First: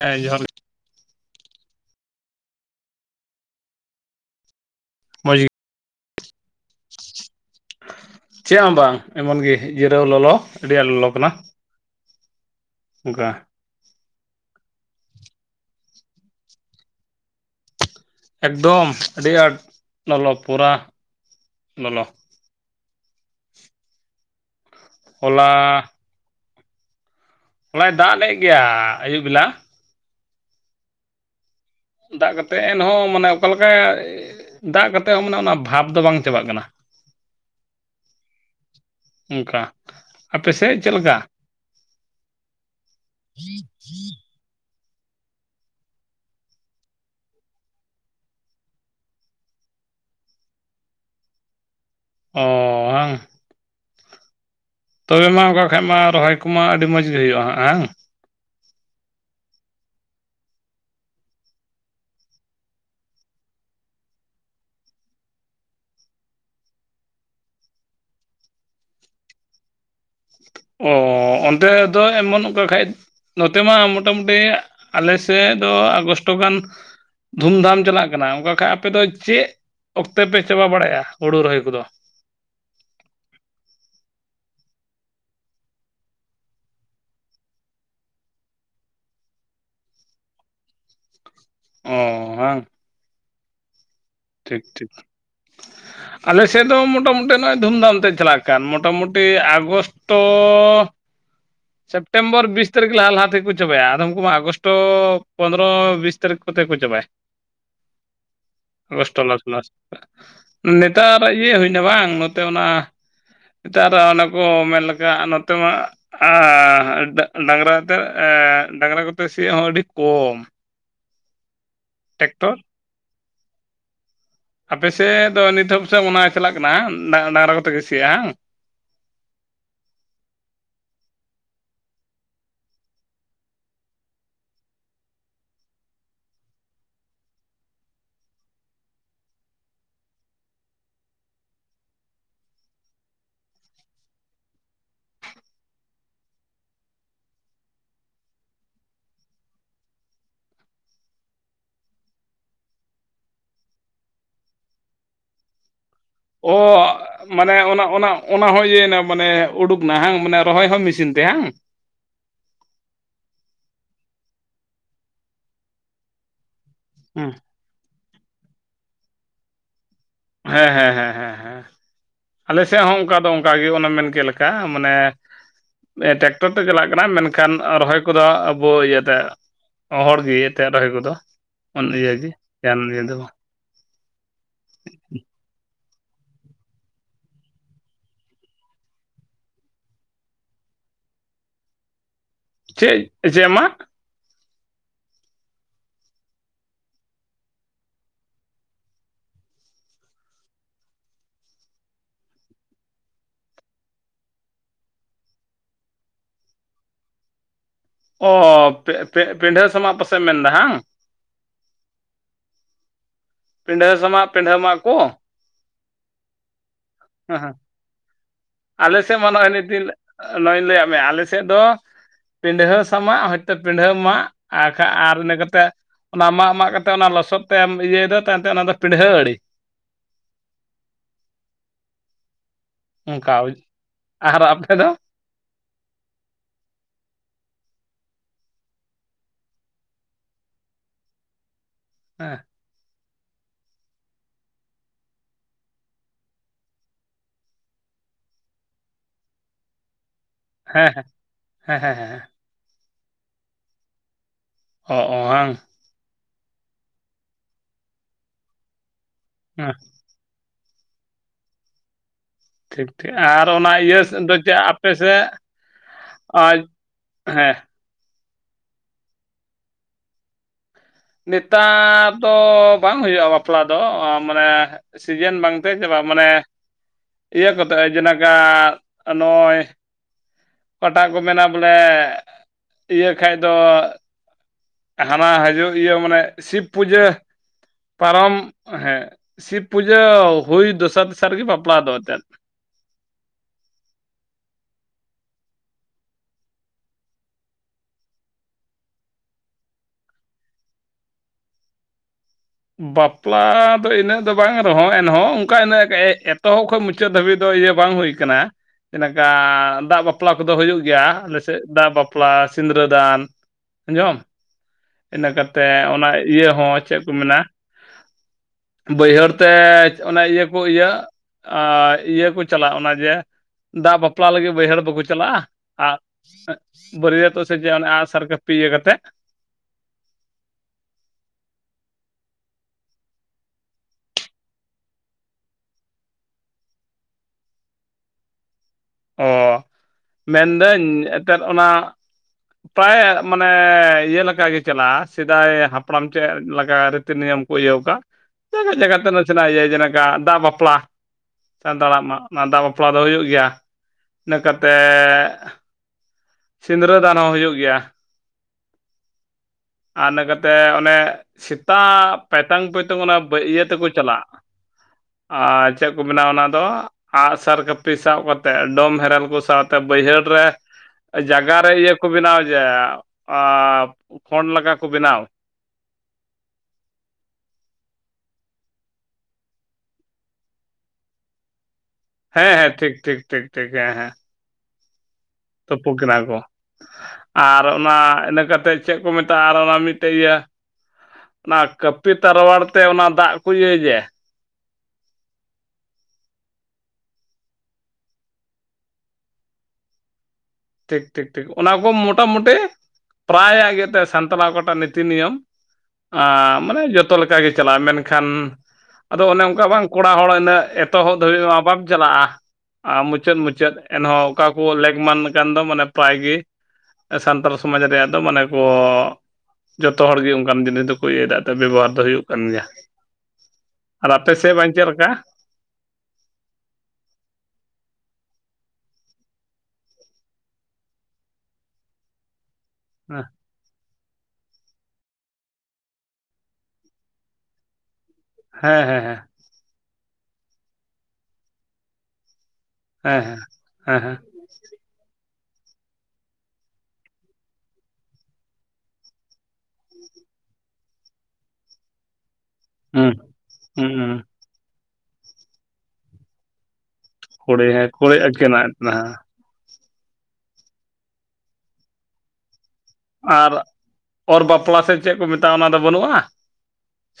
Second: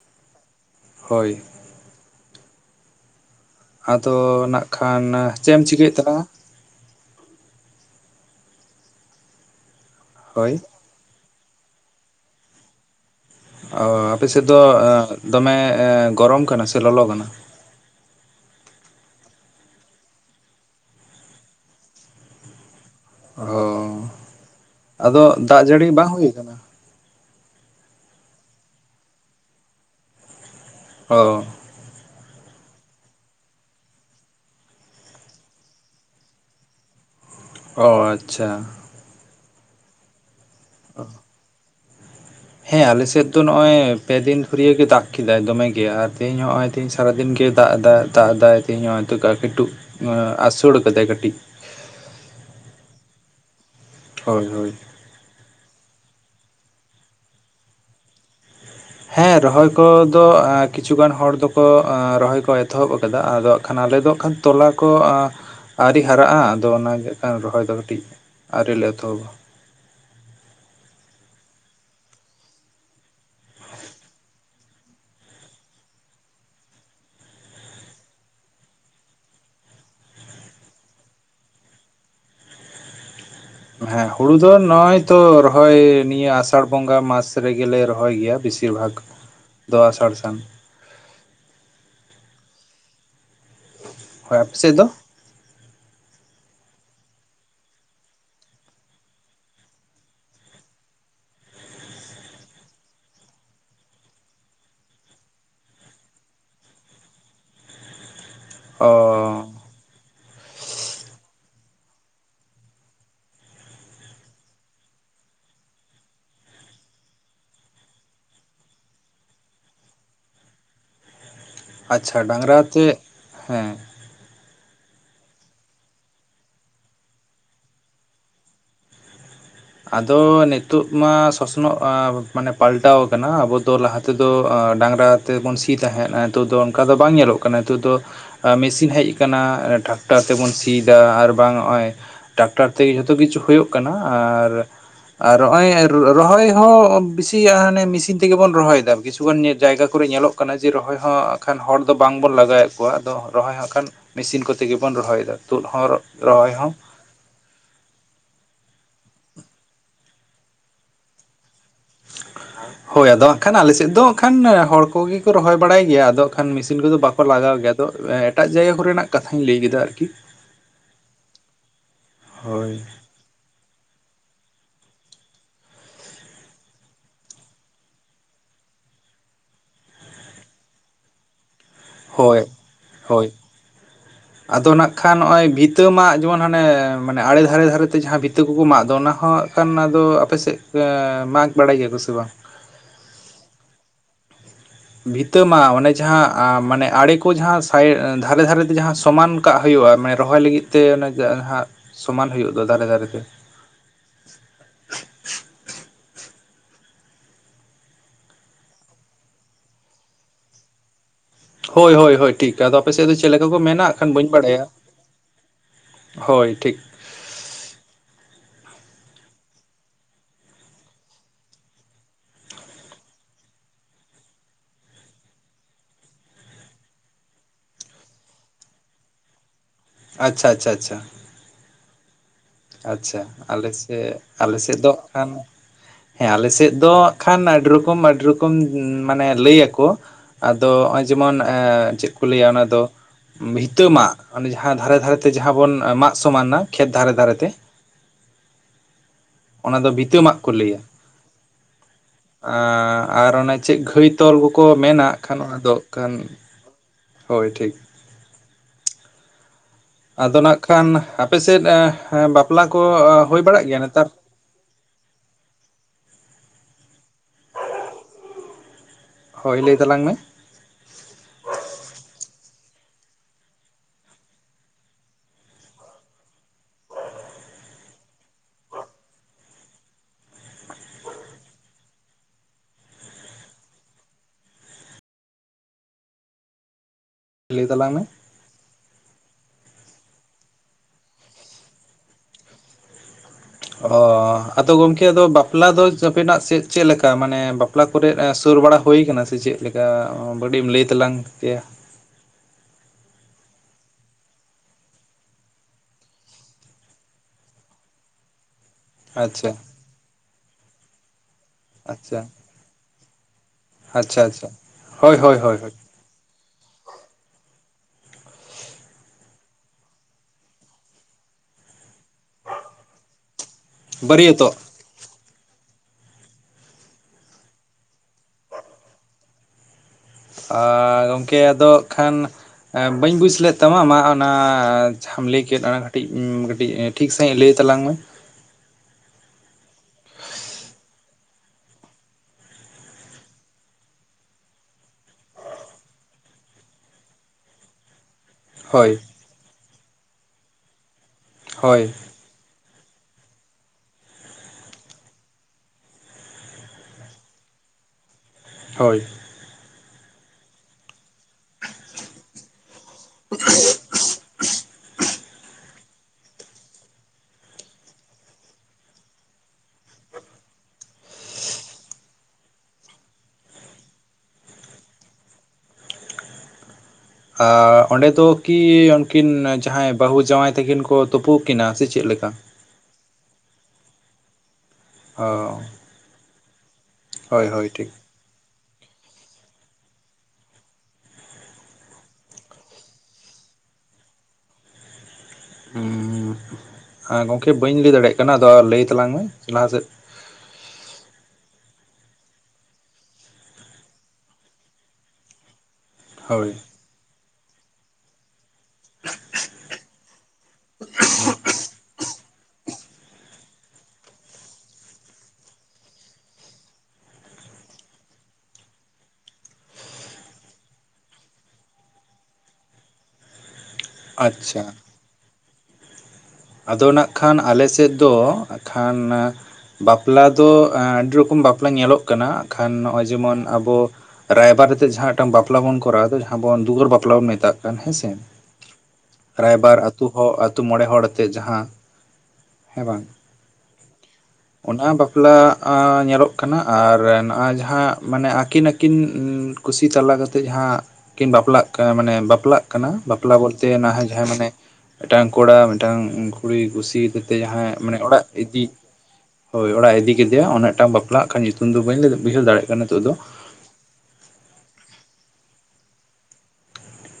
ᱦᱮᱸ ᱡᱚᱦᱟᱨ ᱜᱮ ᱦᱚᱭ ᱟᱫᱚ ᱱᱟᱜ ᱠᱷᱟᱱ ᱢᱚᱡᱽ ᱜᱮ ᱪᱮᱫ ᱮᱢ ᱪᱤᱠᱟᱹᱭᱮᱫ ᱛᱟᱞᱟᱝᱼᱟ?. ᱪᱮᱫ ᱦᱚᱸ ᱵᱟᱝ ᱮᱢᱚᱱ ᱜᱮ ᱡᱤᱨᱟᱹᱣ ᱞᱚᱞᱚ ᱦᱳᱭ ᱟᱹᱰᱤ ᱟᱸᱴ ᱞᱚᱞᱚ ᱠᱟᱱᱟ᱾ ᱚᱱᱠᱟ ᱚᱻ ᱟᱯᱮ ᱥᱮᱫ ᱫᱚ ᱫᱚᱢᱮ ᱜᱚᱨᱚᱢ ᱠᱟᱱᱟ ᱥᱮ ᱞᱚᱞᱚ ᱠᱟᱱᱟ?. ᱮᱠᱫᱚᱢ ᱟᱹᱰᱤ ᱟᱸᱴ ᱞᱚᱞᱚ ᱯᱩᱨᱟ ᱞᱚᱞᱚ ᱚᱻ ᱟᱫᱚ ᱦᱚᱞᱟ ᱫᱟᱜ ᱡᱟᱹᱲᱤ ᱵᱟᱝ ᱦᱩᱭᱩ ᱟᱠᱟᱱᱟ᱾ ᱦᱚᱞᱟᱭ ᱫᱟᱜ ᱞᱮᱫ ᱜᱮᱭᱟ ᱟᱹᱭᱩᱵ ᱵᱮᱞᱟ [unintelligible] ᱫᱟᱜ ᱠᱟᱛᱮᱜ ᱮᱱᱦᱚᱸ ᱢᱟᱱᱮ ᱚᱠᱟᱞᱮᱠᱟᱭ ᱫᱟᱜ ᱠᱟᱛᱮᱫ ᱦᱚᱸ ᱢᱟᱱᱮ ᱚᱱᱟ ᱵᱷᱟᱵᱽ ᱫᱚ ᱵᱟᱝ ᱪᱟᱵᱟᱜ ᱠᱟᱱᱟ᱾ ᱚᱻ ᱟᱪᱷᱟ᱾ ᱚᱱᱠᱟ ᱟᱯᱮ ᱥᱮᱫ ᱪᱮᱫᱞᱮᱠᱟ?. ᱦᱮᱸ ᱟᱞᱮᱥᱮᱫ ᱫᱚ ᱱᱚᱜᱼᱚᱭ ᱯᱮ ᱫᱤᱱ ᱫᱷᱚᱨᱤᱭᱟᱹ ᱜᱮ ᱫᱟᱜ ᱠᱮᱫᱟᱭ ᱫᱚᱢᱮᱜᱮ ᱟᱨ ᱛᱮᱦᱤᱧ ᱱᱚᱜᱼᱚᱭ ᱛᱦᱤᱧ ᱥᱟᱨᱟᱫᱤᱱ ᱜᱮᱭ ᱫᱟᱜ ᱮᱫᱟ ᱫᱟᱜ ᱮᱟᱭ ᱛᱮᱦᱤᱧ ᱱᱚᱜᱚᱭ ᱛ ᱠᱟᱹᱴᱩᱜ ᱚᱻ ᱟᱥᱩᱲ ᱠᱟᱫᱟᱭ ᱠᱟᱹᱴᱤᱡ [unintelligible] ᱦᱳᱭ ᱦᱳᱭ ᱛᱚᱵᱮ ᱢᱟ ᱚᱱᱠᱟ ᱠᱷᱟᱱ ᱢᱟ ᱨᱚᱦᱚᱭ ᱠᱚᱢᱟ ᱟᱹᱰᱤ ᱢᱚᱡᱽ ᱜᱮ ᱦᱩᱭᱩᱜᱼᱟ ᱦᱟᱝ ᱦᱮᱸ ᱨᱚᱦᱚᱭ ᱠᱚᱫᱚ ᱠᱤᱪᱷᱩᱜᱟᱱ ᱦᱚᱲ ᱫᱚᱠᱚ ᱨᱚᱦᱚᱭ ᱠᱚ ᱮᱛᱚᱦᱚᱵ ᱟᱠᱟᱫᱟ ᱟᱫᱚ ᱠᱷᱟᱱ ᱟᱞᱮᱚ ᱦ ᱠᱷᱟᱱ ᱛᱚᱞᱟ ᱠᱚ ᱟᱹᱣᱨᱤ ᱦᱟᱨᱟᱜᱼᱟ ᱟᱫᱚ ᱚᱱᱟᱜᱮ ᱦᱟᱸ ᱠᱷᱟᱱ ᱨᱚᱦᱚᱭ ᱫᱚ ᱠᱟᱹᱴᱤᱡ ᱟᱣᱨᱤ ᱞᱮ ᱮᱛᱚᱦᱚᱵᱼᱟ ᱚ ᱚᱱᱛᱮ ᱫᱚ ᱮᱢᱚᱱ ᱚᱱᱠᱟ ᱠᱷᱟᱡ ᱱᱚᱛᱮ ᱢᱟ ᱢᱚᱴᱟᱢᱩᱴᱤ ᱟᱞᱮ ᱥᱮᱫ ᱫᱚ ᱟᱜᱚᱥᱴᱚ ᱜᱟᱱ ᱫᱷᱩᱢᱫᱷᱟᱢ ᱪᱟᱞᱟᱜ ᱠᱟᱱᱟ ᱚᱱᱠᱟ ᱠᱷᱟᱱ ᱟᱯᱮ ᱫᱚ ᱪᱮᱫ ᱚᱠᱛᱮ ᱯᱮ ᱪᱟᱵᱟ ᱵᱟᱲᱟᱭᱟ ᱦᱩᱲᱩ ᱨᱚᱦᱚᱭ ᱠᱚᱫᱚ ᱦᱮᱸ ᱦᱩᱲᱩ ᱫᱚ ᱱᱚᱜᱚᱭ ᱛᱚ ᱨᱚᱦᱚᱭ ᱱᱤᱭᱟᱹ ᱟᱥᱟᱲ ᱵᱚᱸᱜᱟ ᱢᱟᱥ ᱨᱮᱜᱮ ᱨᱚᱦᱚᱭ ᱜᱮᱭᱟ ᱵᱤᱥᱤ ᱵᱤᱥᱤᱨ ᱵᱷᱟᱜᱽ ᱫᱚ ᱟᱥᱟᱲ ᱥᱟᱱ ᱚᱻ ᱦᱟᱝ ᱦᱳᱭ ᱟᱯᱮ ᱴᱷᱤᱠ ᱥᱮᱫ ᱫᱚ ᱴᱷᱤᱠ [inaudible] ᱟᱞᱮ ᱥᱮᱫ ᱫᱚ ᱢᱚᱴᱟᱢᱩᱴᱤ ᱱᱚᱜᱼᱚᱭ ᱫᱷᱩᱢᱫᱷᱟᱢ ᱛᱮ ᱪᱟᱞᱟᱜ ᱠᱟᱱ ᱢᱚᱴᱟᱢᱩᱴᱤ ᱟᱜᱚᱥᱛ ᱛᱚᱻ [unintelligible] ᱥᱮᱯᱴᱮᱢᱵᱚᱨ ᱵᱤᱥ ᱛᱟᱹᱨᱤᱠᱷ ᱞᱟᱦᱟ ᱞᱟᱦᱟ ᱛᱮᱠᱚ ᱪᱟᱵᱟᱭᱟ ᱟᱫ ᱩᱱᱠᱩᱢᱟ ᱟᱜᱚᱥᱴᱚ ᱯᱚᱱᱨᱚ ᱵᱤᱥ ᱛᱟᱹᱨᱤᱠᱷ ᱠᱚᱛᱮ ᱠᱚ ᱪᱟᱵᱟᱭᱟ᱾ ᱚ ᱟᱜᱚᱥᱴᱚ ᱞᱟᱥ ᱞᱟᱥ ᱱᱮᱛᱟᱨᱟᱜ ᱤᱭᱟᱹ ᱦᱩᱭᱱᱟ ᱵᱟᱝ ᱱᱚᱛᱮ ᱚᱱᱟ ᱱᱮᱛᱟᱨ ᱚᱱᱮ ᱠᱚ ᱢᱮᱱ ᱞᱮᱠᱟ ᱱᱚᱛᱮ ᱢᱟ ᱰᱟᱝᱨᱟᱛᱮ ᱰᱟᱝᱨᱟ ᱠᱚᱛᱮ ᱥᱤᱭᱜ ᱦᱚᱸ ᱟᱹᱰᱤ ᱠᱚᱢ ᱟᱪᱷᱟ ᱴᱮᱠᱴᱚᱨ ᱰᱟᱝᱨᱟ ᱟ ᱛᱮ ᱦᱮᱸ ᱟᱯᱮᱥᱮᱫ ᱫᱚ ᱱᱤᱛᱦᱟᱹᱵ ᱥᱮᱫ ᱚᱱᱟ ᱪᱟᱞᱟᱜ ᱠᱟᱱᱟ ᱰᱟᱝᱨᱟ ᱠᱚᱛᱮ ᱠᱚ ᱥᱤᱭᱟᱜᱼᱟ ᱵᱟᱝ ᱟᱫᱚ ᱱᱤᱛᱚᱜ ᱢᱟ ᱥᱚᱥᱱᱚᱜ ᱢᱟᱱᱮ ᱯᱟᱞᱴᱟᱣ ᱟᱠᱟᱱᱟ ᱟᱵᱚᱫᱚ ᱞᱟᱦᱟ ᱛᱮᱫᱚ ᱰᱟᱝᱨᱟ ᱛᱮ ᱵᱚᱱ ᱥᱤ ᱛᱟᱦᱮᱸᱱᱟ ᱱᱤᱛᱚᱜ ᱫᱚ ᱚᱱᱠᱟ ᱫᱚ ᱵᱟᱝ ᱧᱮᱞᱚᱜ ᱠᱟᱱᱟ ᱱᱤᱛᱚᱜ ᱫᱚ ᱢᱮᱥᱤᱱ ᱦᱮᱡ ᱟᱠᱟᱱᱟ ᱴᱨᱟᱠᱴᱟᱨ ᱛᱮᱵᱚᱱ ᱥᱤᱭᱟ ᱟᱨ ᱵᱟᱝ ᱱᱚᱜᱼᱚᱭ ᱴᱟᱠᱴᱟᱨ ᱛᱮᱜᱮ ᱡᱷᱚᱛᱚ ᱠᱤᱪᱷᱩ ᱦᱩᱭᱩᱜᱳ ᱠᱟᱱᱟ ᱟᱨ᱾ ᱟᱨ ᱱᱚᱜ ᱚᱚᱭ ᱨᱚᱦᱚᱭ ᱦᱚᱸ ᱢᱤᱥᱤᱱ ᱟᱛᱮ ᱢᱮᱥᱤᱱ ᱛᱮᱜᱮ ᱵᱚᱱ ᱨᱚᱦᱚᱭᱮᱫᱟ ᱠᱤᱪᱷᱩᱩᱜᱟᱱ ᱡᱟᱭᱜᱟ ᱠᱚᱨᱮ ᱧᱮᱞᱚᱜ ᱠᱟᱱᱟ ᱠᱟᱱᱟ ᱡᱮ ᱨᱚᱦᱚᱭ ᱦᱚᱸ ᱠᱷᱟᱱ ᱦᱚᱲ ᱫᱚ ᱵᱟᱝᱵᱚᱱ ᱞᱟᱜᱟᱣᱮᱫ ᱠᱚᱣᱟ ᱟᱫᱚ ᱨᱚᱦᱚᱭ ᱦᱚᱸ ᱦᱟᱸᱜ ᱠᱷᱟᱱ᱾ ᱢᱮᱥᱤᱱ ᱠᱚᱛᱮᱜᱮᱵᱩᱱ ᱨᱚᱦᱚᱭᱮᱫᱟ ᱛᱩᱫ ᱦᱚᱸ᱾ ᱨᱚᱦᱚᱭ ᱚ ᱦᱚᱸ ᱢᱟᱱᱮ ᱚᱱᱟ ᱚᱱᱟ ᱚᱱᱟ ᱦᱚᱸ ᱤᱭᱟ ᱮᱱᱟ ᱢᱟᱱᱮ ᱩᱰᱩᱠ ᱮᱱᱟ ᱦᱟᱝ ᱢᱟᱱᱮ ᱨᱚᱦᱚᱭ ᱦᱚᱸ ᱢᱮᱥᱤᱱ ᱛᱮ ᱦᱟᱝ ᱦᱳᱭ ᱟᱫᱚ ᱦᱟᱸᱜ ᱠᱷᱟᱱ ᱟᱞᱮ ᱥᱮᱫ ᱫᱚ ᱦᱟᱸ ᱠᱷᱟᱱ ᱦᱚᱲ ᱠᱚᱜᱮ ᱠᱚ ᱨᱚᱦᱚᱭ ᱵᱟᱲᱟᱭ ᱜᱮᱭᱟ ᱟᱫᱚ ᱠᱷᱟᱱ ᱢᱮᱥᱤᱱ ᱠᱚᱫᱚ ᱵᱟᱠᱚ ᱞᱟᱜᱟᱣ ᱜᱮᱭᱟ ᱟᱫ ᱮᱴᱟᱜ ᱡᱟᱭᱜᱟ ᱠᱚᱨᱮᱱᱟᱜ ᱠᱟᱛᱷᱟᱧ ᱞᱟᱹᱭ ᱞᱮᱫᱟ ᱟᱨᱠᱤ ᱦᱮᱸ ᱦᱮᱸ ᱦᱮᱸ ᱦᱮᱸ ᱦᱮᱸ ᱟᱞᱮ ᱦᱳᱭ ᱥᱮᱫ ᱦᱚᱸ ᱚᱱᱠᱟ ᱫᱚ ᱚᱱᱠᱟ ᱜᱮ ᱚᱱᱮ ᱢᱮᱱ ᱠᱮᱫ ᱞᱮᱠᱟ ᱢᱟᱱᱮ ᱴᱨᱟᱠᱴᱚᱨ ᱛᱮ ᱪᱟᱞᱟᱜ ᱠᱟᱱᱟ ᱢᱮᱱᱠᱷᱟᱱ ᱨᱚᱦᱚᱭ ᱠᱚᱫᱚ ᱟᱵᱚ ᱤᱭᱟᱹᱛᱮ ᱦᱚᱲ ᱜᱮ ᱤᱭᱟᱛᱮ ᱨᱚᱦᱚᱭ ᱠᱚᱫᱚ ᱤᱭᱟᱹ ᱜᱮ ᱦᱳᱭ ᱡᱟᱦᱟᱱ ᱤᱭᱟᱹ ᱫᱚ ᱦᱳᱭ ᱵᱟᱝ ᱟᱫᱚ ᱱᱟᱜ ᱠᱷᱟᱱ ᱱᱚᱜᱼᱚᱭ ᱵᱷᱤᱛ ᱵᱤᱛᱟᱹ ᱢᱟᱜ ᱡᱮᱢᱚᱱ ᱦᱟᱱᱮ ᱢᱟᱱᱮ ᱟᱲᱮ ᱫᱷᱟᱨᱮ ᱫᱷᱟᱨᱮᱛᱮ ᱡᱟᱦᱟᱸ ᱵᱤᱛᱟᱹ ᱠᱚᱠᱚ ᱢᱟᱜ ᱫᱚ ᱚᱱᱟ ᱦᱚᱸ ᱦᱜ ᱠᱟᱱᱟᱱ ᱚᱱᱟᱫᱚ ᱟᱯᱮᱥᱮᱫ ᱢᱟᱜᱽ ᱵᱟᱲᱟᱭ ᱜᱮᱭᱟᱠᱚ ᱥᱮ ᱵᱟᱝ ᱪᱮᱫ ᱪᱮᱫ ᱢᱟᱜ ᱵᱷᱤᱛᱟᱹ ᱢᱟ ᱚᱱᱮ ᱡᱟᱦᱟᱸ ᱢᱟᱱᱮ ᱟᱲᱮ ᱠᱚ ᱡᱟᱦᱟᱸ ᱥᱟᱭᱤᱰ ᱫᱷᱟᱨᱮ ᱫᱷᱟᱨᱮᱛᱮ ᱡᱟᱦᱟᱸ ᱥᱚᱢᱟᱱ ᱠᱟᱜ ᱦᱩᱭᱩᱜᱼᱟ ᱢᱟᱱᱮ ᱨᱚᱦᱚᱭ ᱞᱟᱹᱜᱤᱫ ᱛᱮ ᱚᱱᱮᱟᱜ ᱥᱚᱢᱟᱱ ᱦᱩᱭᱩᱜ ᱫᱚ ᱫᱷᱟᱨᱮ ᱫᱷᱟᱨᱮ ᱛᱮ ᱚᱻ ᱯᱤᱰᱷᱟᱹ ᱥᱚᱢᱟᱜ ᱯᱟᱥᱮᱡ ᱢᱮᱱ ᱮᱫᱟ ᱵᱟᱝ ᱦᱳᱭ ᱦᱳᱭ ᱦᱭ ᱴᱷᱤᱠ᱾ ᱟᱫᱚ ᱟᱯᱮ ᱥᱮᱫ ᱫᱚ ᱪᱮᱫ ᱞᱮᱠᱟ ᱠᱚ ᱢᱮᱱᱟ ᱯᱤᱰᱷᱟᱹ ᱠᱷᱟᱱ ᱥᱟᱢᱟᱜ ᱵᱟᱹᱧ ᱯᱤᱰᱷᱟᱹ ᱵᱟᱲᱟᱭᱟ ᱢᱟᱜ ᱠᱚ ᱦᱳᱭ ᱴᱷᱤᱠ᱾ ᱦ ᱦᱮᱸ ᱟᱞᱮ ᱥᱮᱫ ᱢᱟ ᱱᱚᱜᱼᱚᱭ ᱱᱤᱛᱤ ᱱᱚᱜᱚᱭᱧ ᱞᱟᱹᱫ ᱢᱮᱭᱟ ᱟᱞᱮ ᱥᱮᱫ ᱫᱚ ᱯᱤᱰᱷᱟᱹᱣ ᱥᱟᱢᱟᱜ ᱦᱚᱭᱛᱳ ᱯᱤᱰᱷᱟᱹᱣ ᱢᱟ ᱟᱨᱷᱟ ᱟᱨ ᱤᱱᱟᱹ ᱠᱟ ᱠᱟᱛᱮᱮᱫ ᱚᱱᱟ ᱢᱟᱜ ᱢᱟᱜ ᱠᱟᱛᱮ ᱚᱱᱟ ᱞᱚᱥᱚᱫ ᱛᱮ ᱮᱢ ᱤᱭᱟᱹᱭᱮᱫᱟ ᱛᱟᱭᱚᱢᱛᱮ ᱚᱱᱟ ᱫᱚ ᱯᱤᱰᱷᱟᱹ ᱟᱲᱮ ᱟᱪᱪᱷᱟ ᱟᱪᱷᱟ ᱟᱪᱪᱷᱟ ᱟᱪᱪᱷᱟ ᱚᱱᱠᱟ ᱟᱞᱮ ᱥᱮᱫ ᱟᱨ ᱟᱞᱮ ᱟᱯᱮ ᱥᱮᱫ ᱫᱚ ᱠᱷᱟᱱ ᱦᱮᱸ ᱟᱞᱮ ᱥᱮᱫ ᱫᱚ ᱠᱷᱟᱱ ᱟᱹᱰᱤ ᱨᱚᱠᱚᱢ ᱟᱹᱰᱤ ᱨᱚᱠᱚᱢ ᱢᱟᱱᱮ ᱞᱟᱹᱭ ᱟᱠᱚ ᱟᱫᱚ ᱱᱚᱜᱼᱚᱭ ᱡᱮᱢᱚᱱ ᱪᱮᱫ ᱠᱚ ᱦᱮᱸ ᱞᱟᱹᱭᱟ ᱚᱱᱟ ᱫᱚ ᱵᱷᱤᱛᱟᱹ ᱢᱟᱜ ᱚᱱᱮ ᱡᱟᱦᱟᱸ ᱫᱷᱟᱨᱮ ᱫᱷᱟᱨᱮᱛᱮ ᱡᱟᱦᱟᱸ ᱵᱚᱱ ᱢᱟᱜ ᱥᱚᱢᱟᱱᱱᱟ ᱠᱷᱮᱛ ᱫᱷᱟᱨᱮ ᱫᱷᱟᱨᱮᱛᱮ ᱚᱱᱟ ᱫᱚ ᱵᱷᱤᱛᱟᱹ ᱢᱟᱜ ᱠᱚ ᱞᱟᱹᱭᱟ ᱦᱮᱸ ᱦᱮᱸ ᱦᱮᱸ ᱦᱮᱸ ᱦᱮᱸ ᱟᱨ ᱚᱱᱮ ᱪᱮᱫ ᱜᱷᱟᱹᱭ ᱛᱚᱞ ᱠᱚᱠᱚ ᱚ ᱢᱮᱱᱟᱜ ᱚ ᱠᱷᱟᱱ ᱵᱟᱝ ᱚᱱᱟ ᱫᱚ ᱠᱷᱟᱱ ᱦᱳᱭ ᱴᱷᱤᱠ ᱦᱮᱸ ᱟᱫᱚ ᱱᱟᱜ ᱠᱷᱟᱱ ᱟᱯᱮ ᱥᱮᱫ ᱵᱟᱯᱞᱟ ᱠᱚ ᱴᱷᱤᱠ ᱴᱷᱤᱠ ᱦᱩᱭ ᱟᱨ ᱵᱟᱲᱟᱜ ᱚᱱᱟ ᱜᱮᱭᱟ ᱤᱭᱟᱹ ᱱᱮᱛᱟᱨ ᱫᱚ ᱪᱮᱫ ᱟᱯᱮ ᱥᱮᱫ ᱟᱡ ᱦᱮᱸ ᱦᱳᱭ ᱞᱟᱹᱭ ᱛᱟᱞᱟᱝ ᱢᱮ ᱱᱮᱛᱟᱨ ᱫᱚ ᱵᱟᱝ ᱦᱩᱭᱩᱜ-ᱟ ᱵᱟᱯᱞᱟ ᱫᱚ ᱢᱟᱱᱮ ᱥᱤᱡᱮᱱ ᱵᱟᱝᱛᱮ ᱪᱟᱵᱟᱜ ᱢᱟᱱᱮ ᱤᱭᱟᱹ ᱠᱚᱛᱮ ᱡᱮᱞᱮᱠᱟ ᱱᱚᱜᱼᱚᱭ ᱯᱟᱴᱟ ᱠᱚ ᱢᱮᱱᱟ ᱵᱚᱞᱮ ᱤᱭᱟᱹ ᱠᱷᱟᱱ ᱫᱚ ᱦᱟᱱᱟ ᱦᱤᱡᱩᱜ ᱤᱭᱟᱹ ᱢᱟᱱᱮ ᱥᱤᱵᱽ ᱯᱩᱡᱟᱹ ᱞᱟᱹᱭ ᱛᱟᱞᱟᱝ ᱢᱮ ᱯᱟᱨᱚᱢ ᱦᱮᱸ ᱥᱤᱵᱽ ᱯᱩᱡᱟᱹ ᱦᱩᱭ ᱫᱚᱥᱟᱨ ᱫᱚᱥᱟᱨ ᱨᱮᱜᱮ ᱵᱟᱯᱞᱟ ᱫᱚ ᱮᱱᱛᱮᱫ ᱚ ᱟᱫᱚ ᱜᱚᱝᱠᱮ ᱟᱫᱚ ᱵᱟᱯᱞᱟ ᱫᱚ ᱟᱯᱮᱱᱟᱜ ᱥᱮᱫ ᱪᱮᱫᱞᱮᱠᱟ ᱢᱟᱱᱮ ᱵᱟᱯᱞᱟ ᱠᱚᱨᱮᱫ ᱥᱩᱨ ᱵᱟᱲᱟ ᱦᱩᱭ ᱟᱠᱟᱱᱟ ᱥᱮ ᱪᱮᱫ ᱞᱮᱠᱟ ᱠᱟᱹᱲᱤᱡ ᱮᱢ ᱞᱟᱹᱭ ᱛᱟᱞᱟᱝ ᱠᱮᱭᱟ ᱵᱟᱯᱞᱟ ᱫᱚ ᱤᱱᱟᱹᱜ ᱫᱚ ᱵᱟᱝ ᱨᱮᱦᱚᱸ ᱮᱱᱦᱚᱸ ᱚᱱᱠᱟ ᱤᱱᱟᱹᱜ ᱮᱛᱚᱦᱚᱵ ᱠᱷᱚᱱ ᱢᱩᱪᱟᱹᱫ ᱢᱩᱪᱟᱹᱫ ᱫᱷᱟᱹᱵᱤᱡ ᱫᱚ ᱤᱭᱟᱹ ᱵᱟᱝ ᱦᱩᱭ ᱟᱠᱟᱱᱟ ᱡᱮᱞᱠᱟ ᱟᱪᱪᱷᱟ ᱫᱟᱜ ᱵᱟᱯᱞᱟ ᱠᱚᱫᱚ ᱦᱩᱭᱩᱜ ᱜᱮᱭᱟ ᱟᱞᱮ ᱥᱮᱫ ᱫᱟᱜ ᱟᱪᱪᱷᱟ ᱵᱟᱯᱞᱟ ᱥᱤᱸᱫᱽᱨᱟᱹᱫᱟᱱ ᱟᱸᱡᱚᱢ ᱟᱪᱪᱷᱟ ᱟᱪᱪᱷᱟ ᱦᱳᱭ ᱤᱱᱟᱹ ᱦᱳᱭ ᱦᱳᱭ ᱠᱟᱛᱮ ᱚᱱᱟ ᱤᱭᱟᱹ ᱦᱚᱸ ᱪᱮᱫ ᱠᱚ ᱢᱮᱱᱟ ᱵᱟᱹᱭᱦᱟᱹᱲ ᱛᱮ ᱚᱱᱮ ᱤᱭᱟᱹ ᱠᱚ ᱤᱭᱟᱹ ᱤᱭᱟᱹ ᱠᱚ ᱪᱟᱞᱟᱜᱼᱟ ᱚᱱᱮ ᱡᱮ ᱫᱟᱜ ᱵᱟᱯᱞᱟ ᱞᱟᱹᱜᱤᱫ ᱵᱟᱹᱨᱭᱟᱹᱛᱚᱜ ᱵᱟᱹᱭᱦᱟᱹᱲ ᱵᱟᱠᱚ ᱪᱟᱞᱟᱜᱼᱟ ᱟᱨ ᱵᱟᱹᱨᱭᱟᱹᱛᱚᱜ ᱥᱮ ᱡᱮ ᱚᱱ ᱟᱸᱜᱥᱟᱨ ᱠᱟᱹᱯᱤ ᱤᱭᱟᱹ ᱠᱟᱛᱮᱜ ᱟᱨ ᱜᱚᱢᱠᱮ ᱟᱫᱚ ᱠᱷᱟᱱ ᱵᱟᱹᱧ ᱵᱩᱡᱽ ᱞᱮᱫ ᱛᱟᱢᱟ ᱟᱢ ᱚᱱᱟ ᱡᱟᱦᱟᱸᱢ ᱞᱟᱹᱭ ᱠᱮᱫ ᱚᱱᱟ ᱠᱟᱹᱴᱤᱡ ᱠᱟᱹᱴᱤᱡ ᱴᱷᱤᱠ ᱥᱟᱟᱹᱦᱤᱡ ᱞᱟᱹᱭ ᱛᱟᱞᱟᱝ ᱢᱮ ᱚ ᱢᱮᱱᱫᱟᱹᱧ ᱮᱱᱛᱮᱫ ᱚᱱᱟ ᱯᱨᱟᱭ ᱢᱟᱱᱮ ᱤᱭᱟᱹ ᱞᱮᱠᱟ ᱜᱮ ᱪᱟᱞᱟᱜᱼᱟ ᱥᱮᱫᱟᱭ ᱦᱟᱯᱲᱟᱢ ᱪᱮᱫ ᱞᱮᱠᱟ ᱨᱤᱛᱤ ᱱᱤᱭᱚᱢ ᱠᱚ ᱤᱭᱟᱹᱣ ᱟᱠᱟᱫ ᱡᱟᱭ ᱦᱳᱭ ᱡᱟᱠᱟᱛᱮ ᱱᱟᱥᱮᱱᱟᱜ ᱤᱭᱟᱹ ᱡᱮᱠᱟ ᱫᱟᱜ ᱵᱟᱯᱞᱟ ᱦᱳᱭ ᱥᱟᱱᱛᱟᱲᱟᱜ ᱢᱟ ᱚᱱᱟ ᱫᱟᱜ ᱵᱟᱯᱞᱟ ᱫᱚ ᱦᱩᱭᱩᱜ ᱜᱮᱭᱟ ᱤᱱᱟᱹ ᱠᱟᱛᱮ ᱥᱤᱸᱫᱽᱨᱟᱹ ᱫᱟᱱ ᱦᱚᱸ ᱦᱩᱭᱩᱜ ᱜᱮᱭᱟ ᱦᱳᱭ ᱟᱨᱱᱟᱹ ᱠᱟᱛᱮ ᱚᱱᱮ ᱥᱮᱛᱟᱜ ᱯᱟᱭᱛᱟᱝ ᱯᱚᱭᱛᱩᱝ ᱚᱱᱟ ᱤᱭᱟᱹ ᱛᱮᱠᱚ ᱼᱼ ᱪᱟᱞᱟᱜ ᱟᱨ ᱪᱮᱫ ᱠᱚ ᱢᱮᱱᱟ ᱚᱱᱟ ᱫᱚ ᱼᱼ ᱟᱸᱜᱼᱥᱟᱨ ᱠᱟᱹᱯᱤ ᱥᱟᱵ ᱠᱟᱛᱮᱫ ᱰᱚᱢ ᱦᱮᱨᱮᱞ ᱠᱚ ᱥᱟᱶᱛᱮ ᱵᱟᱹᱭᱦᱟᱹᱲ ᱨᱮ ᱼᱼ ᱡᱟᱭᱜᱟᱮ ᱤᱭᱟᱹ ᱠᱚ ᱵᱮᱱᱟᱣ ᱡᱮᱜᱟᱸ ᱨᱮ ᱤᱭᱟᱹ ᱠᱚ ᱢᱮᱱᱟᱜ ᱜᱮᱭᱟ ᱯᱷᱚᱰ ᱞᱮᱠᱟ ᱠᱚ ᱵᱮᱱᱟᱣ᱾ ᱟᱨ ᱚᱸᱰᱮ ᱫᱚ ᱠᱤ ᱩᱱᱠᱤᱱ ᱡᱟᱦᱟᱸᱭ ᱵᱟᱹᱦᱩ ᱡᱟᱶᱟᱭ ᱛᱟᱹᱠᱤᱱ ᱠᱚ ᱛᱩᱯᱩ ᱠᱤᱱᱟ ᱥᱮ ᱪᱮᱫ ᱞᱮᱠᱟ? ᱦᱮᱸ ᱦᱮᱸ ᱴᱷᱤᱠ ᱴᱷᱤᱠ ᱴᱷᱤᱠ ᱴᱷᱤᱠ ᱦᱮᱸ ᱦᱮᱸ ᱿ ᱚ ᱛᱩᱯᱩ ᱠᱤᱱᱟ ᱠᱚ ᱦᱳᱭ ᱟᱨ ᱦᱳᱭ ᱴᱷᱤᱠ ᱚᱱᱟ ᱤᱱᱟᱹ ᱠᱟᱛᱮᱫ ᱪᱮᱫ ᱠᱚ ᱢᱮᱛᱟᱜᱼᱟ ᱟᱨ ᱚᱱᱟ ᱢᱤᱫᱴᱮᱡ ᱤᱭᱟᱹ ᱼᱼ ᱚᱱᱟ ᱠᱟᱹᱯᱤ ᱛᱟᱨᱣᱟᱲ ᱛᱮ ᱚᱱᱟ ᱫᱟᱜ ᱠᱚ ᱤᱭᱟᱹᱭ ᱡᱮ। ᱜᱚᱢᱠᱮ ᱵᱟᱹᱧ ᱞᱟᱹᱭ ᱫᱟᱲᱮᱭᱟᱜ ᱠᱟᱱᱟ ᱟᱫᱚ ᱞᱟᱹᱭ ᱛᱟᱞᱟᱝ ᱢᱮ ᱞᱟᱦᱟ ᱥᱮᱫ। ᱴᱷᱤᱠ ᱴᱷᱤᱠ ᱴᱷᱤᱠ ᱚᱱᱟ ᱠᱚ ᱢᱳᱴᱟᱢᱩᱴᱤ, ᱯᱨᱟᱭ ᱭᱟᱜ ᱜᱮᱛᱮ ᱥᱟᱱᱛᱟᱲᱟᱜ ᱚᱠᱚᱴᱟᱜ ᱱᱤᱛᱤ ᱱᱤᱭᱚᱢ। ᱦᱳᱭ ᱟᱸᱻ ᱢᱟᱱᱮ ᱡᱚᱛᱚ ᱞᱮᱠᱟᱜᱮ ᱪᱟᱞᱟᱜᱼᱟ ᱢᱮᱱᱠᱷᱟᱱ ᱟᱫᱚ ᱚᱱᱮ ᱚᱱᱠᱟ ᱵᱟᱝ ᱠᱚᱲᱟ ᱦᱚᱲ ᱩᱱᱟᱹᱜ ᱮᱛᱚᱦᱚᱵ ᱫᱷᱟᱹᱵᱤᱡ ᱢᱟ ᱵᱟᱢ ᱪᱟᱞᱟᱜᱼᱟ। ᱟᱨ ᱢᱩᱪᱟᱹᱫ ᱢᱩᱪᱟᱹᱫ ᱮᱱᱦᱚᱸ ᱚᱠᱟ ᱠᱚ ᱞᱮᱠ ᱢᱟᱱ ᱟᱠᱟᱱ ᱫᱚ ᱢᱟᱱᱮ ᱯᱨᱟᱭ ᱜᱮ᱾ ᱥᱟᱱᱛᱟᱲ ᱥᱚᱢᱟᱡᱽ ᱨᱮᱭᱟᱜ ᱫᱚ ᱢᱟᱱᱮ ᱠᱚ ᱼᱼ ᱡᱚᱛᱚ ᱦᱚᱲᱟᱜ ᱚᱱᱠᱟᱱ ᱡᱤᱱᱤᱥ ᱫᱚᱠᱚ ᱤᱭᱟᱹᱭᱫᱟ ᱛᱚ ᱵᱮᱵᱚᱦᱟᱨ ᱫᱚ ᱦᱩᱭᱩᱜ ᱠᱟᱱ ᱜᱮᱭᱟ। [unintelligible] ᱟᱨ ᱚᱯᱮ ᱥᱮᱫ ᱵᱟᱧ ᱪᱮᱞᱮᱠᱟ ᱾ ᱟᱫᱚ ᱱᱟᱜ ᱠᱷᱟᱱ ᱟᱞᱮ ᱥᱮᱫ ᱫᱚ ᱠᱷᱟᱱ ᱵᱟᱯᱞᱟ ᱫᱚ ᱮᱻ ᱟᱹᱰᱤ ᱨᱚᱠᱚᱢ ᱵᱟᱯᱞᱟ ᱧᱮᱞᱚᱜ ᱠᱟᱱᱟ ᱠᱷᱟᱱ ᱱᱚᱜᱼᱚᱭ ᱡᱮᱢᱚᱱ ᱟᱵᱚ ᱨᱟᱭᱵᱟᱨ ᱟᱛᱮᱫ ᱡᱟᱦᱟᱸᱴᱟᱝ ᱵᱟᱯᱞᱟ ᱵᱚᱱ ᱠᱚᱨᱟᱣ ᱫᱚ ᱡᱟᱦᱟᱸ ᱵᱚᱱ ᱫᱣᱟᱹᱨ ᱵᱟᱯᱞᱟ ᱵᱚᱱ ᱢᱮᱛᱟᱜ ᱠᱟᱱ ᱦᱮᱸᱥᱮ᱾ ᱦᱮᱸ ᱦᱮᱸ ᱦᱮᱸ ᱨᱟᱭᱵᱟᱨ ᱟᱛᱩ ᱦᱚᱲ ᱟᱹᱛᱩ ᱢᱚᱬᱮ ᱦᱚᱲ ᱟᱛᱮᱜ ᱡᱟᱦᱟᱸ ᱦᱮᱸ ᱦᱮᱸ ᱦᱮᱸ ᱦᱮᱸ ᱚᱱᱟ ᱵᱟᱯᱞᱟ ᱟᱸᱻ ᱧᱮᱞᱚᱜ ᱠᱟᱱᱟ ᱟᱨ ᱱᱚᱜᱼᱚᱭ ᱡᱟᱦᱟᱸ ᱢᱟᱱᱮ ᱟᱹᱠᱤᱱ ᱟᱹᱠᱤᱱ ᱼᱼ ᱠᱩᱥᱤ ᱛᱟᱞᱟ ᱠᱟᱛᱮᱫ ᱡᱟᱦᱟᱸ ᱠᱤᱱ ᱵᱟᱯᱞᱟᱜ ᱠᱟᱱᱟ ᱢᱟᱱᱮ ᱵᱟᱯᱞᱟᱜ ᱠᱟᱱᱟ ᱦᱩᱸ ᱵᱟᱯᱞᱟ ᱵᱚᱞᱛᱮ ᱦᱩᱸ ᱱᱟᱦᱟᱜ ᱦᱩᱸ ᱡᱟᱦᱟᱸᱭ ᱢᱟᱱᱮ ᱢᱤᱫᱴᱟᱝ ᱠᱚᱲᱟ ᱢᱤᱫᱴᱟᱝ ᱠᱩᱲᱤ ᱠᱩᱥᱤ ᱼᱼ ᱠᱩᱲᱤ ᱡᱟᱦᱟᱸ ᱦᱮᱸ ᱢᱟᱱᱮ ᱠᱩᱲᱤ ᱚᱲᱟᱜ ᱤᱫᱤ, ᱟᱹᱠᱤᱱᱟᱜ ᱦᱮᱸ ᱦᱳᱭ ᱚᱲᱟᱜ ᱤᱫᱤ ᱠᱮᱫᱮᱭᱟ ᱚᱱᱮ ᱴᱟᱜ ᱵᱟᱯᱞᱟᱜ ᱠᱷᱟᱱ ᱧᱩᱛᱩᱢ ᱫᱚ ᱵᱟᱹᱧᱟᱹᱭ ᱵᱩᱡᱟᱹᱣ ᱫᱟᱲᱮᱭᱟᱜ ᱠᱟᱱᱟ ᱱᱤᱛᱚᱜ ᱫᱚ᱾ ᱟᱨ ᱚᱨ ᱵᱟᱯᱞᱟ ᱥᱮ ᱪᱮᱫ ᱠᱚ ᱢᱮᱛᱟᱜᱼᱟ ᱚᱱᱟ ᱫᱚ ᱵᱟᱹᱱᱩᱜᱼᱟ?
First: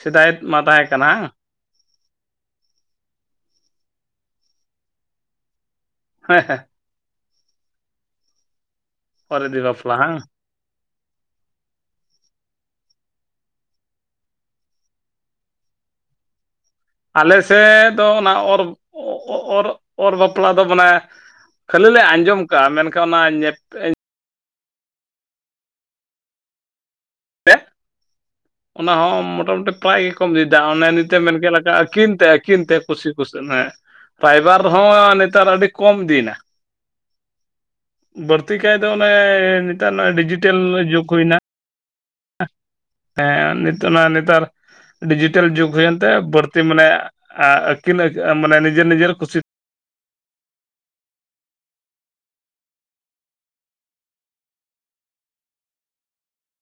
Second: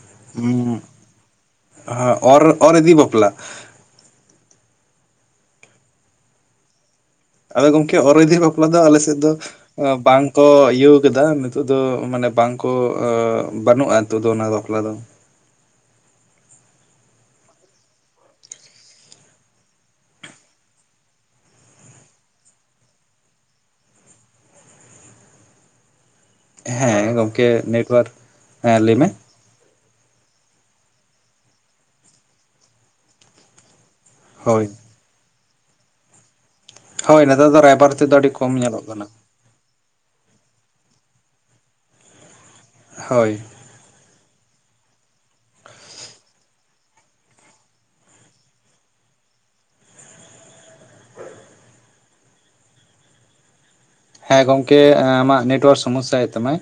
ᱥᱮᱫᱟᱭ ᱢᱟ ᱛᱟᱦᱮᱸ ᱠᱟᱱᱟ᱾ ᱟᱻ ᱚᱨ ᱚᱨ ᱤᱫᱤ ᱵᱟᱯᱞᱟ? ᱦᱮᱸ ᱦᱮᱸ ᱟᱫᱚ ᱜᱚᱝᱠᱮ ᱚᱨᱫᱷᱤ ᱵᱟᱯᱞᱟ ᱫᱚ ᱟᱞᱮᱥᱮᱫ ᱫᱚ ᱚᱨ ᱤᱫᱤ ᱵᱟᱯᱞᱟ ᱵᱟᱝ ᱠᱚ ᱤᱭᱟᱹᱣ ᱠᱮᱫᱟ ᱱᱤᱛᱚᱜᱜ ᱫᱚ ᱢᱟᱱᱮ ᱵᱟᱝ ᱠᱚ ᱚᱻ ᱵᱟᱹᱱᱩᱜᱼᱟ ᱱᱤᱛᱚᱜ ᱫᱚ ᱚᱱᱟ ᱵᱟᱯᱞᱟ ᱫᱚ। ᱟᱞᱮ ᱥᱮᱫ ᱫᱚ ᱚᱱᱟ ᱚᱨ ᱚ ᱚ ᱚ ᱚᱨ ᱵᱟᱯᱞᱟ ᱫᱚ ᱢᱟᱱᱮ ᱠᱷᱟᱹᱞᱤ ᱞᱮ ᱟᱸᱡᱚᱢ ᱠᱟᱜᱼᱟ ᱢᱮᱱᱠᱷᱟᱱ ᱚᱱᱟ ᱧᱮᱯ ᱦᱮᱸ ᱜᱚᱝᱠᱮ [inaudible] ᱚᱱᱟ ᱦᱚᱸ ᱢᱚᱴᱟᱢᱩᱴᱤ ᱱᱟᱯᱟᱭ ᱜᱮᱠᱚᱢ ᱤᱫᱤᱭᱟ ᱚᱱᱮ ᱱᱤᱛᱮᱢ ᱢᱮᱱ ᱠᱮᱫ ᱞᱮᱠᱟ ᱟᱹᱠᱤᱱ ᱛᱮ ᱟᱹᱠᱤᱱ ᱛᱮ ᱠᱩᱥᱤ ᱠᱩᱥᱤ ᱦᱚᱭ ᱯᱷᱟᱭᱵᱟᱨ ᱦᱳᱭ ᱦᱚᱸ ᱱᱮᱛᱟᱨ ᱟᱹᱰᱤ ᱠᱚᱢ ᱤᱫᱤᱱᱟ। ᱦᱳᱭ ᱱᱮᱛᱟᱨ ᱫᱚ ᱨᱟᱭᱵᱟᱨ ᱛᱮᱫᱚ ᱟᱹᱰᱤ ᱠᱚᱢ ᱧᱮᱞᱚᱜ ᱠᱟᱱᱟ [unintelligible] ᱦᱳᱭ [unintelligible] ᱱᱤᱛᱚᱜ ᱚᱱᱟ ᱱᱮᱛᱟᱨ ᱰᱤᱡᱤᱴᱟᱞ ᱡᱩᱜᱽ ᱦᱩᱭ ᱮᱱᱛᱮ ᱵᱟᱹᱲᱛᱤ ᱢᱟᱱᱮ ᱮᱸ ᱟᱹᱠᱤᱱ [unintelligible] ᱢᱟᱱᱮ ᱱᱤᱡᱮᱨ ᱱᱤᱡᱮᱨ ᱠᱷᱩᱥᱤ ᱦᱮᱸ ᱜᱚᱢᱠᱮ ᱟᱢᱟᱜ ᱱᱮᱴᱳᱣᱟᱨᱠ ᱥᱚᱢᱚᱥᱟ ᱭᱮᱜ ᱛᱟᱢᱟᱭ᱾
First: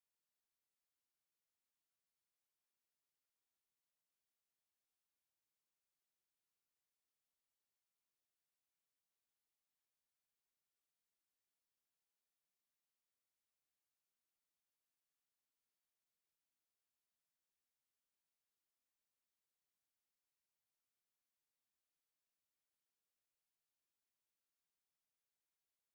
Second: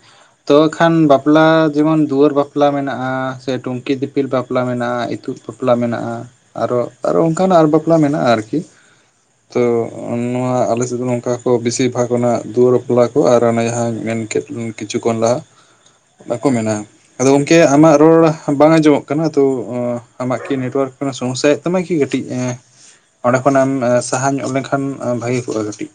ᱛᱚ ᱠᱷᱟᱱ ᱵᱟᱯᱞᱟ ᱡᱮᱢᱚᱱ ᱫᱩᱣᱟᱹᱨ ᱵᱟᱯᱞᱟ ᱢᱮᱱᱟᱜᱼᱟ ᱥᱮ ᱴᱩᱝᱠᱤ ᱫᱤᱯᱤᱞ ᱵᱟᱯᱞᱟ ᱢᱮᱱᱟᱜᱼᱟ ᱤᱛᱩᱫ ᱵᱟᱯᱞᱟ ᱢᱮᱱᱟᱜᱼᱟ ᱟᱨᱚ ᱟᱨᱚ ᱚᱱᱠᱟᱱᱟᱜ ᱟᱨ ᱵᱟᱯᱞᱟ ᱢᱮᱱᱟᱜᱼᱟ ᱟᱨᱜᱤ ᱛᱚ ᱱᱚᱣᱟ ᱟᱞᱮᱥᱮᱫ ᱫᱚ ᱱᱚᱝᱠᱟ ᱠᱚ ᱵᱤᱥᱤᱨ ᱵᱷᱟᱜᱽ ᱱᱟᱜ ᱫᱩᱣᱟᱹᱨ ᱵᱟᱯᱞᱟ ᱠᱚ ᱟᱨ ᱚᱱᱮ ᱡᱟᱦᱟᱸᱧ ᱢᱮᱱᱠᱮᱫ ᱠᱤᱪᱷᱩ ᱠᱷᱚᱱ ᱞᱟᱦᱟ ᱚᱱᱟ ᱵᱟᱠᱚ ᱢᱮᱱᱟ। ᱟᱫᱚ ᱜᱚᱝᱠᱮ ᱟᱢᱟᱜ ᱨᱚᱲ ᱵᱟᱝ ᱟᱸᱡᱚᱢᱚᱜ ᱠᱟᱱᱟ ᱛᱚ ᱟᱢᱟᱜ ᱠᱤ ᱱᱮᱴᱣᱟᱨᱠ ᱥᱚᱢᱚᱥᱟᱭ ᱮᱜ ᱫᱚᱢᱮᱠᱤ ᱠᱟᱹᱴᱤᱡ ᱚᱸᱰᱮ ᱠᱷᱚᱱᱚᱮᱢ ᱥᱟᱦᱟ ᱧᱚᱜ ᱞᱮᱱᱠᱷᱟᱱ ᱵᱷᱟᱜᱤ ᱠᱚᱜᱼᱟ ᱠᱟᱹᱴᱤᱡ